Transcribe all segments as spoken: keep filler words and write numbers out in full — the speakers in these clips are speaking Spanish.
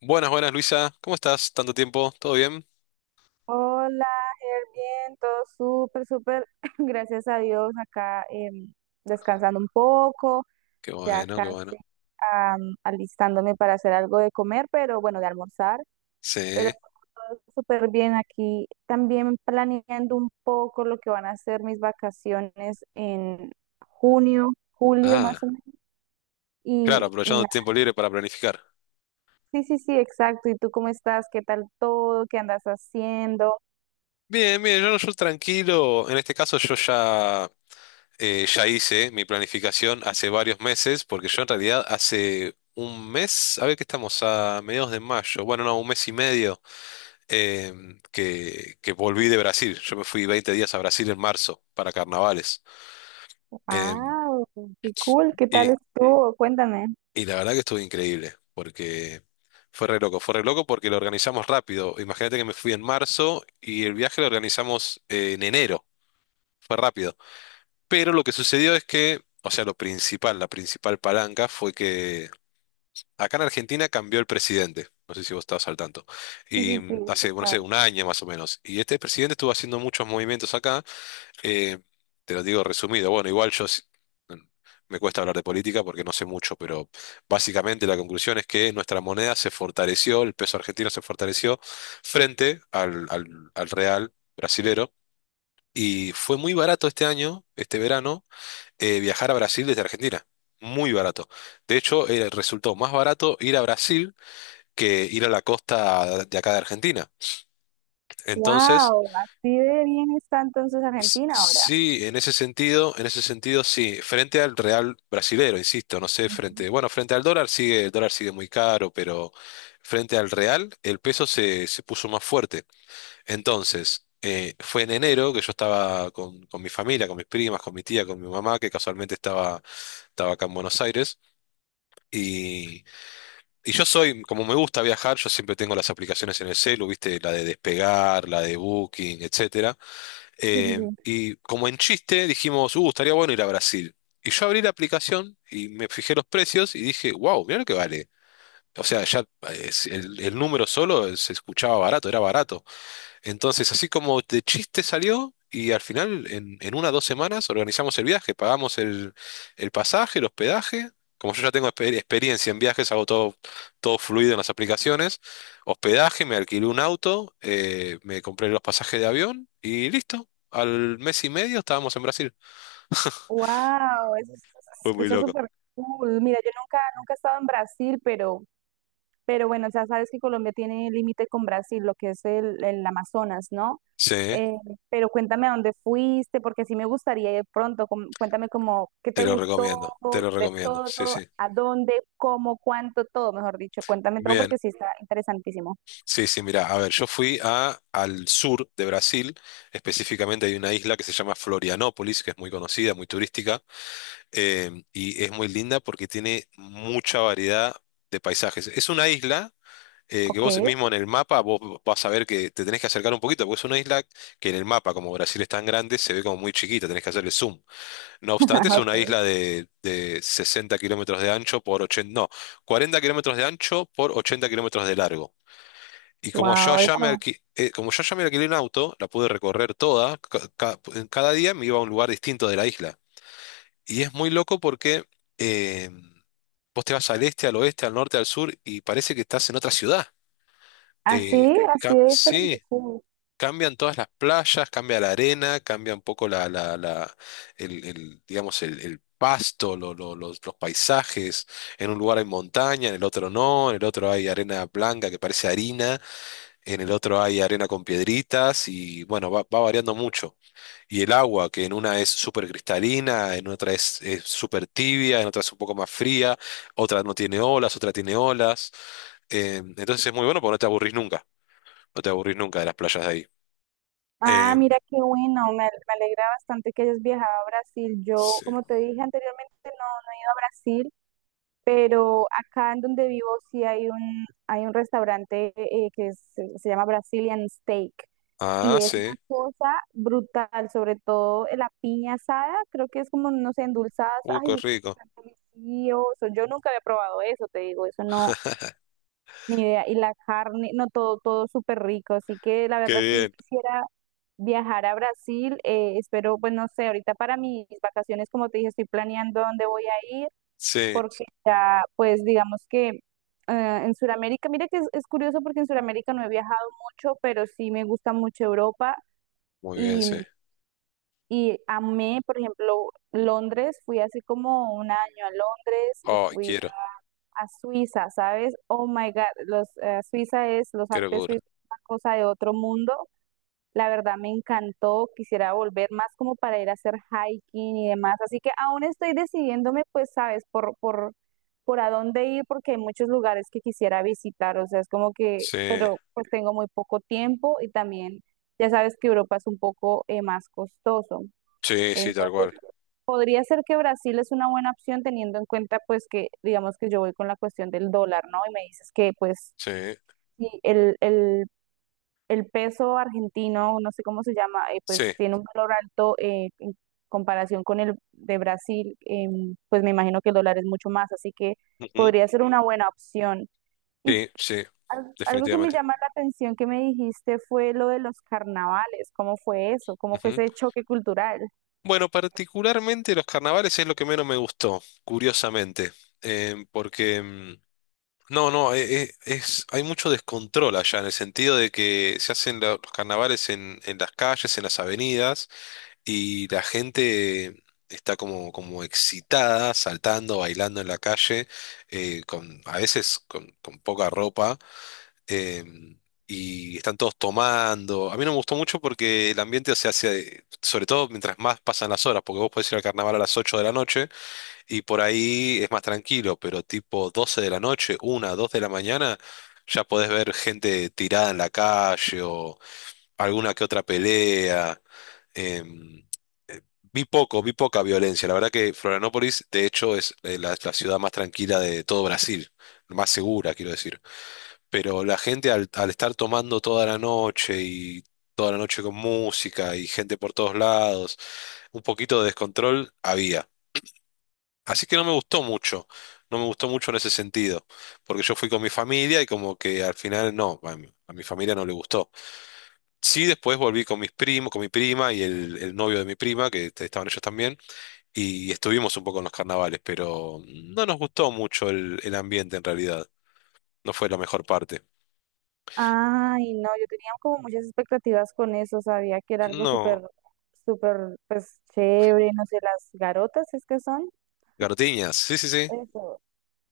Buenas, buenas, Luisa. ¿Cómo estás? ¿Tanto tiempo? ¿Todo bien? Hola, Ger, bien, todo súper, súper, gracias a Dios, acá em, descansando un poco, Qué ya bueno, qué bueno. casi am, alistándome para hacer algo de comer, pero bueno, de almorzar, pero Sí. todo súper bien aquí, también planeando un poco lo que van a ser mis vacaciones en junio, julio más Ah, o menos, y, claro, y aprovechando el nada, tiempo libre para planificar. sí, sí, sí, exacto, ¿y tú cómo estás? ¿Qué tal todo? ¿Qué andas haciendo? Bien, bien, yo, yo tranquilo. En este caso yo ya, eh, ya hice mi planificación hace varios meses, porque yo en realidad hace un mes, a ver que estamos a mediados de mayo, bueno, no, un mes y medio, em, que, que volví de Brasil. Yo me fui veinte días a Brasil en marzo para carnavales. Em, Ah, qué cool, ¿qué tal sí, estuvo? Cuéntame. Y la verdad que estuvo increíble, porque fue re loco, fue re loco porque lo organizamos rápido. Imagínate que me fui en marzo y el viaje lo organizamos eh, en enero, fue rápido. Pero lo que sucedió es que, o sea, lo principal, la principal palanca fue que acá en Argentina cambió el presidente. No sé si vos estabas al tanto. Sí, Y sí, sí, he mm, sí, hace, bueno, no sé, escuchado. un año más o menos. Y este presidente estuvo haciendo muchos movimientos acá. Eh, Te lo digo resumido. Bueno, igual yo s- mm, me cuesta hablar de política porque no sé mucho, pero básicamente la conclusión es que nuestra moneda se fortaleció, el peso argentino se fortaleció frente al, al- al real brasilero. Y fue muy barato este año, este verano, eh, viajar a Brasil desde Argentina. Muy barato. De hecho, eh, resultó más barato ir a Brasil que ir a la costa de acá de Argentina. Entonces... Wow, así de bien está entonces S- Argentina ahora. Sí, en ese sentido, en ese sentido sí, frente al real brasilero, insisto, no sé, Ujú. frente, bueno, frente al dólar sigue, el dólar sigue muy caro, pero frente al real el peso se, se puso más fuerte. Entonces, eh, fue en enero que yo estaba con, con mi familia, con mis primas, con mi tía, con mi mamá, que casualmente estaba, estaba acá en Buenos Aires, y, y yo soy, como me gusta viajar, yo siempre tengo las aplicaciones en el celu, viste, la de Despegar, la de Booking, etcétera. Sí, sí, Eh, sí. Y como en chiste dijimos, uh, estaría bueno ir a Brasil. Y yo abrí la aplicación y me fijé los precios y dije, wow, mirá lo que vale. O sea, ya eh, el, el número solo se escuchaba barato, era barato. Entonces, así como de chiste salió, y al final, en, en una o dos semanas, organizamos el viaje, pagamos el, el pasaje, el hospedaje. Como yo ya tengo exper- experiencia en viajes, hago todo, todo fluido en las aplicaciones. Hospedaje, me alquilé un auto, eh, me compré los pasajes de avión y listo. Al mes y medio estábamos en Brasil. Wow, eso se Fue muy escucha loco. súper cool. Mira, yo nunca, nunca he estado en Brasil, pero Pero bueno, ya sabes que Colombia tiene límite con Brasil, lo que es el, el Amazonas, ¿no? Sí, Eh, pero cuéntame a dónde fuiste, porque sí me gustaría ir pronto. com- Cuéntame como qué te te lo gustó recomiendo, te lo de recomiendo. Sí, todo, sí. a dónde, cómo, cuánto, todo, mejor dicho. Cuéntame todo Bien. porque sí está interesantísimo. Sí, sí, mira, a ver, yo fui a, al sur de Brasil, específicamente hay una isla que se llama Florianópolis, que es muy conocida, muy turística, eh, y es muy linda porque tiene mucha variedad de paisajes. Es una isla eh, que Ok, vos mismo en el mapa vos vas a ver que te tenés que acercar un poquito, porque es una isla que en el mapa, como Brasil es tan grande, se ve como muy chiquita, tenés que hacerle zoom. No ajá, obstante, es una ok. isla de, de sesenta kilómetros de ancho por ochenta, no, cuarenta kilómetros de ancho por ochenta kilómetros de largo. Y como yo Wow, allá me eso. alqui- eh, como yo allá me alquilé un auto, la pude recorrer toda, ca- ca- cada día me iba a un lugar distinto de la isla. Y es muy loco porque eh, vos te vas al este, al oeste, al norte, al sur y parece que estás en otra ciudad. Eh, Así, así cam- de diferente. sí, Uh, cambian todas las playas, cambia la arena, cambia un poco la, la, la- el, el, digamos, el, el pasto, lo- lo- los, los paisajes. En un lugar hay montaña, en el otro no, en el otro hay arena blanca que parece harina. En el otro hay arena con piedritas y bueno, va, va variando mucho. Y el agua, que en una es súper cristalina, en otra es, es súper tibia, en otra es un poco más fría, otra no tiene olas, otra tiene olas. Eh, entonces es muy bueno porque no te aburrís nunca, no te aburrís nunca de las playas de ahí. Ah, Eh, mira qué bueno, me, me alegra bastante que hayas viajado a Brasil. Yo, sí. como te dije anteriormente, no he ido a Brasil, pero acá en donde vivo sí hay un, hay un restaurante eh, que es- se se llama Brazilian Steak y Ah, es una sí. cosa brutal, sobre todo la piña asada, creo que es como, no sé, endulzadas, Uh, qué ay, eso es rico. tan delicioso, yo nunca había probado eso, te digo, eso no, ni idea, y la carne, no, todo, todo súper rico, así que la Qué verdad sí bien. quisiera viajar a Brasil, eh, espero, pues no sé, ahorita para mis vacaciones, como te dije, estoy planeando dónde voy a ir Sí, porque ya, pues digamos que eh, en Sudamérica, mira que es, es curioso porque en Sudamérica no he viajado mucho, pero sí me gusta mucho Europa muy bien, y, sí. y amé, por ejemplo, Londres, fui hace como un año a Londres y Ay, fui quiero, a Suiza, ¿sabes? Oh my God, los, eh, Suiza es, los qué Alpes locura. suizos, es una cosa de otro mundo. La verdad me encantó, quisiera volver más como para ir a hacer hiking y demás. Así que aún estoy decidiéndome, pues, sabes, por, por, por a dónde ir, porque hay muchos lugares que quisiera visitar. O sea, es como que, Sí, pero pues tengo muy poco tiempo y también ya sabes que Europa es un poco eh, más costoso. sí, sí, tal Entonces, cual. podría ser que Brasil es una buena opción teniendo en cuenta, pues, que digamos que yo voy con la cuestión del dólar, ¿no? Y me dices que, pues, Sí, sí, el, el el peso argentino, no sé cómo se llama, eh, sí. pues tiene un valor alto eh, en comparación con el de Brasil, em, pues me imagino que el dólar es mucho más, así que Ujú. podría ser una buena opción. Y Sí, sí, al- algo que me definitivamente. llama la atención que me dijiste fue lo de los carnavales, ¿cómo fue eso? ¿Cómo fue Ujú. ese choque cultural? Bueno, particularmente los carnavales es lo que menos me gustó, curiosamente, eh, porque mm, no, no, eh, eh, es, hay mucho descontrol allá en el sentido de que se hacen la- los carnavales en, en las calles, en las avenidas y la gente está como, como excitada, saltando, bailando en la calle, eh, con, a veces con, con poca ropa, em, y están todos tomando. A mí no me gustó mucho porque el ambiente se hace, sobre todo mientras más pasan las horas, porque vos podés ir al carnaval a las ocho de la noche y por ahí es más tranquilo, pero tipo doce de la noche, una dos de la mañana, ya podés ver gente tirada en la calle o alguna que otra pelea. em, eh, Vi poco, vi poca violencia. La verdad que Florianópolis, de hecho, es eh, la, la ciudad más tranquila de todo Brasil, más segura, quiero decir. Pero la gente al, al estar tomando toda la noche y toda la noche con música y gente por todos lados, un poquito de descontrol había. Así que no me gustó mucho, no me gustó mucho en ese sentido, porque yo fui con mi familia y como que al final no, a mi, a mi familia no le gustó. Sí, después volví con mis primos, con mi prima y el, el novio de mi prima, que est- estaban ellos también, y estuvimos un poco en los carnavales, pero no nos gustó mucho el el ambiente en realidad, no fue la mejor parte. Ay, no, yo tenía como muchas expectativas con eso, sabía que era algo No. súper, súper, pues chévere, no sé, las garotas es que son. Gartiñas, sí, sí, sí. Eso.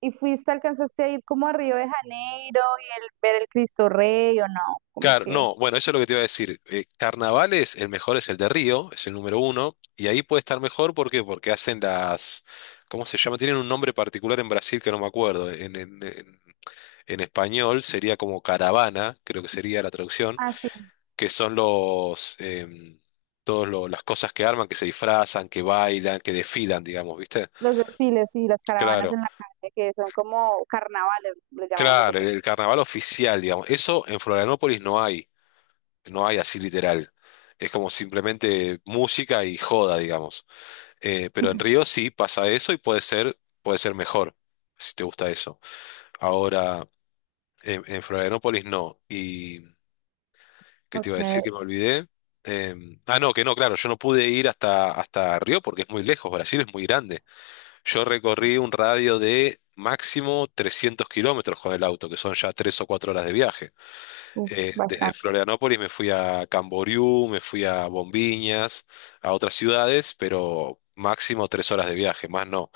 ¿Y fuiste, alcanzaste a ir como a Río de Janeiro y el, ver el Cristo Rey o no? Como Car- que, no, bueno, eso es lo que te iba a decir. Eh, carnavales, el mejor es el de Río, es el número uno, y ahí puede estar mejor, ¿por qué? Porque hacen las, ¿cómo se llama? Tienen un nombre particular en Brasil que no me acuerdo. En, en- en- en español sería como caravana, creo que sería la traducción, ah, sí, que son los, em, todos lo- las cosas que arman, que se disfrazan, que bailan, que desfilan, digamos, ¿viste? los desfiles y las caravanas Claro, en la calle, que son como carnavales, les llamamos claro, el, nosotros. el carnaval oficial, digamos. Eso en Florianópolis no hay. No hay así literal. Es como simplemente música y joda, digamos. Eh, pero en Río sí pasa eso y puede ser, puede ser mejor, si te gusta eso. Ahora, en, en Florianópolis no. ¿Y qué te iba a Okay, decir que me olvidé? Em, ah, no, que no, claro, yo no pude ir hasta, hasta Río porque es muy lejos, Brasil es muy grande. Yo recorrí un radio de máximo trescientos kilómetros con el auto, que son ya tres o cuatro horas de viaje. uf, eh, desde bastante. Florianópolis me fui a Camboriú, me fui a Bombiñas, a otras ciudades, pero máximo tres horas de viaje, más no.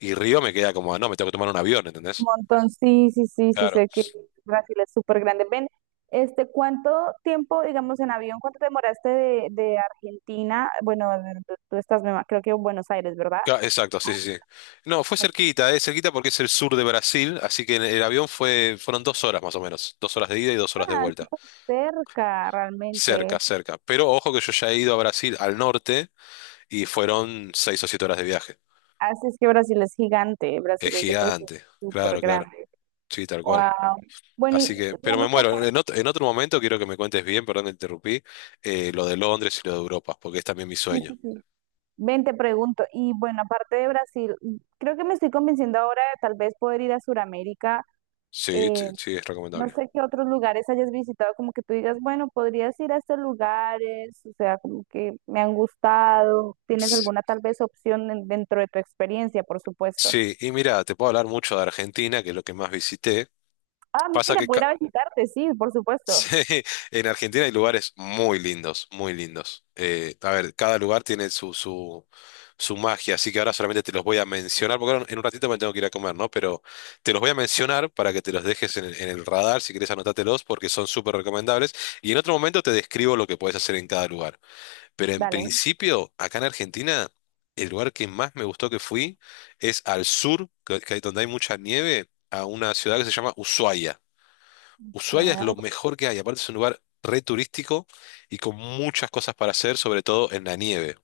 Y Río me queda como, ah, no, me tengo que tomar un avión, Un ¿entendés? montón, sí, sí, sí, sí, Claro, sé que Brasil es súper grande. Ven, este, ¿cuánto tiempo, digamos, en avión, cuánto te demoraste de, de Argentina? Bueno, de- de- tú estás, me ima- creo que en Buenos Aires, ¿verdad? Ca- exacto, sí, sí, sí. No, fue Ah, cerquita, eh, cerquita porque es el sur de Brasil, así que en el avión fue, fueron dos horas más o menos, dos horas de ida y dos horas de vuelta. está cerca Cerca, realmente. cerca. Pero ojo que yo ya he ido a Brasil al norte y fueron seis o siete horas de viaje. Así es que Brasil es gigante, Es Brasil es de por sí gigante, súper claro, claro. grande. Sí, tal cual. Wow. Bueno, Así y que, pero me digamos que muero. aparte, En otro, en otro momento quiero que me cuentes bien, perdón, te interrumpí, eh, lo de Londres y lo de Europa, porque es también mi sí, sí, sueño. sí. Ven, te pregunto, y bueno, aparte de Brasil, creo que me estoy convenciendo ahora de tal vez poder ir a Sudamérica. Sí, Eh, t- sí, es no recomendable. sé qué otros lugares hayas visitado, como que tú digas, bueno, podrías ir a estos lugares, o sea, como que me han gustado. ¿Tienes S- alguna tal vez opción en- dentro de tu experiencia, por supuesto? Sí, y mira, te puedo hablar mucho de Argentina, que es lo que más visité. Ah, Pasa mira, que ca- pudiera visitarte, sí, por supuesto. Sí, en Argentina hay lugares muy lindos, muy lindos. Eh, a ver, cada lugar tiene su, su, su magia, así que ahora solamente te los voy a mencionar, porque ahora en un ratito me tengo que ir a comer, ¿no? Pero te los voy a mencionar para que te los dejes en, el en el radar, si querés anótatelos, porque son súper recomendables. Y en otro momento te describo lo que puedes hacer en cada lugar. Pero en Dale. principio, acá en Argentina, el lugar que más me gustó que fui es al sur, que- que hay- donde hay mucha nieve, a una ciudad que se llama Ushuaia. Voy Ushuaia es lo aquí. mejor que hay, aparte es un lugar re turístico y con muchas cosas para hacer, sobre todo en la nieve.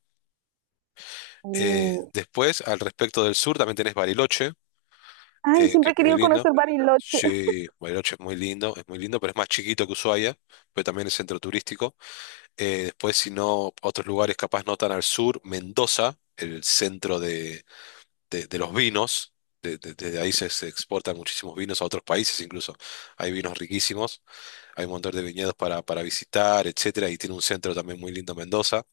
Eh, después, al respecto del sur, también tenés Bariloche, Ay, eh, que siempre es he muy querido lindo. conocer Bariloche. Sí, Bariloche es muy lindo, es muy lindo, pero es más chiquito que Ushuaia, pero también es centro turístico. Eh, después, si no, otros lugares capaz no tan al sur, Mendoza, el centro de, de- de los vinos. de- de- Desde ahí se, se exportan muchísimos vinos a otros países incluso. Hay vinos riquísimos. hay un montón de viñedos para, para visitar, etcétera, y tiene un centro también muy lindo Mendoza.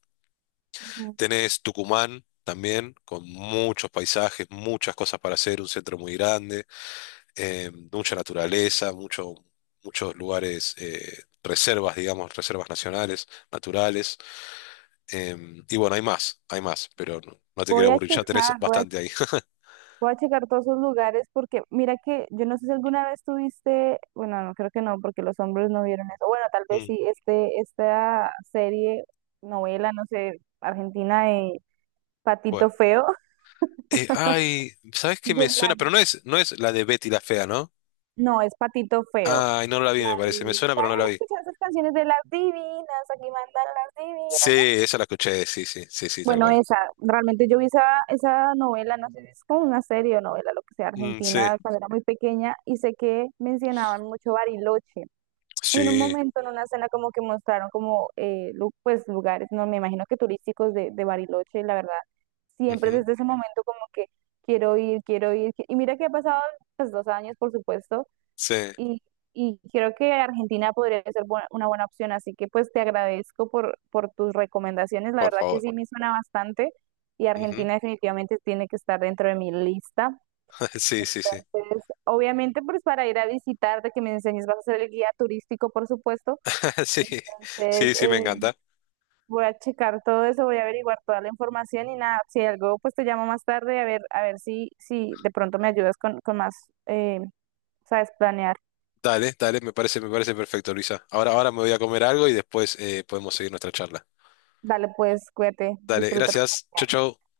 Ujú. Tenés Tucumán también, con muchos paisajes, muchas cosas para hacer, un centro muy grande, eh, mucha naturaleza, mucho, muchos lugares, eh, reservas, digamos, reservas nacionales, naturales. em, y bueno, hay más, hay más, pero no, no te quiero Voy a aburrir, ya tenés checar, voy a, bastante ahí. voy a checar todos esos lugares porque mira que yo no sé si alguna vez tuviste, bueno, no creo que no, porque los hombres no vieron eso. Bueno, tal vez Mm, sí, este, esta serie, novela, no sé, argentina de Patito bueno. Feo. Eh, ay, ¿sabes qué Yo me la... suena? Pero no es, no es la de Betty la Fea, ¿no? No, es Patito Feo. Ay, no la vi, me La parece. Me de... suena, pero ¿Sabes? no la vi. Escuchar esas canciones de las divinas? Aquí mandan las Sí, divinas. esa la escuché, sí, sí, sí, sí, tal Bueno, cual. esa, realmente yo vi esa, esa novela, no sé, si es como una serie o novela, lo que sea, Mm, sí, argentina, cuando era muy pequeña, y sé que mencionaban mucho Bariloche. Y en un sí, momento, en una escena, como que mostraron como, eh, lu- pues, lugares, no me imagino que turísticos de, de Bariloche, y la verdad, siempre ujú, desde ese momento como que quiero ir, quiero ir, qui- y mira que ha pasado, pues, dos años, por supuesto, sí, y, y creo que Argentina podría ser bu- una buena opción, así que pues te agradezco por, por tus recomendaciones, la por verdad que favor. sí me suena bastante y Ujú. Argentina definitivamente tiene que estar dentro de mi lista. Sí, sí, sí, Entonces, obviamente pues para ir a visitarte, que me enseñes, vas a ser el guía turístico, por supuesto. sí, Entonces, sí, sí, me eh, encanta. voy a checar todo eso, voy a averiguar toda la información y nada, si algo, pues te llamo más tarde a ver, a ver si, si de pronto me ayudas con, con más, eh, sabes, planear. Dale, dale, me parece, me parece perfecto, Luisa. Ahora, ahora me voy a comer algo y después eh, podemos seguir nuestra charla. Dale, pues, cuídate, Dale, disfruta tu gracias, chau, comida. chau.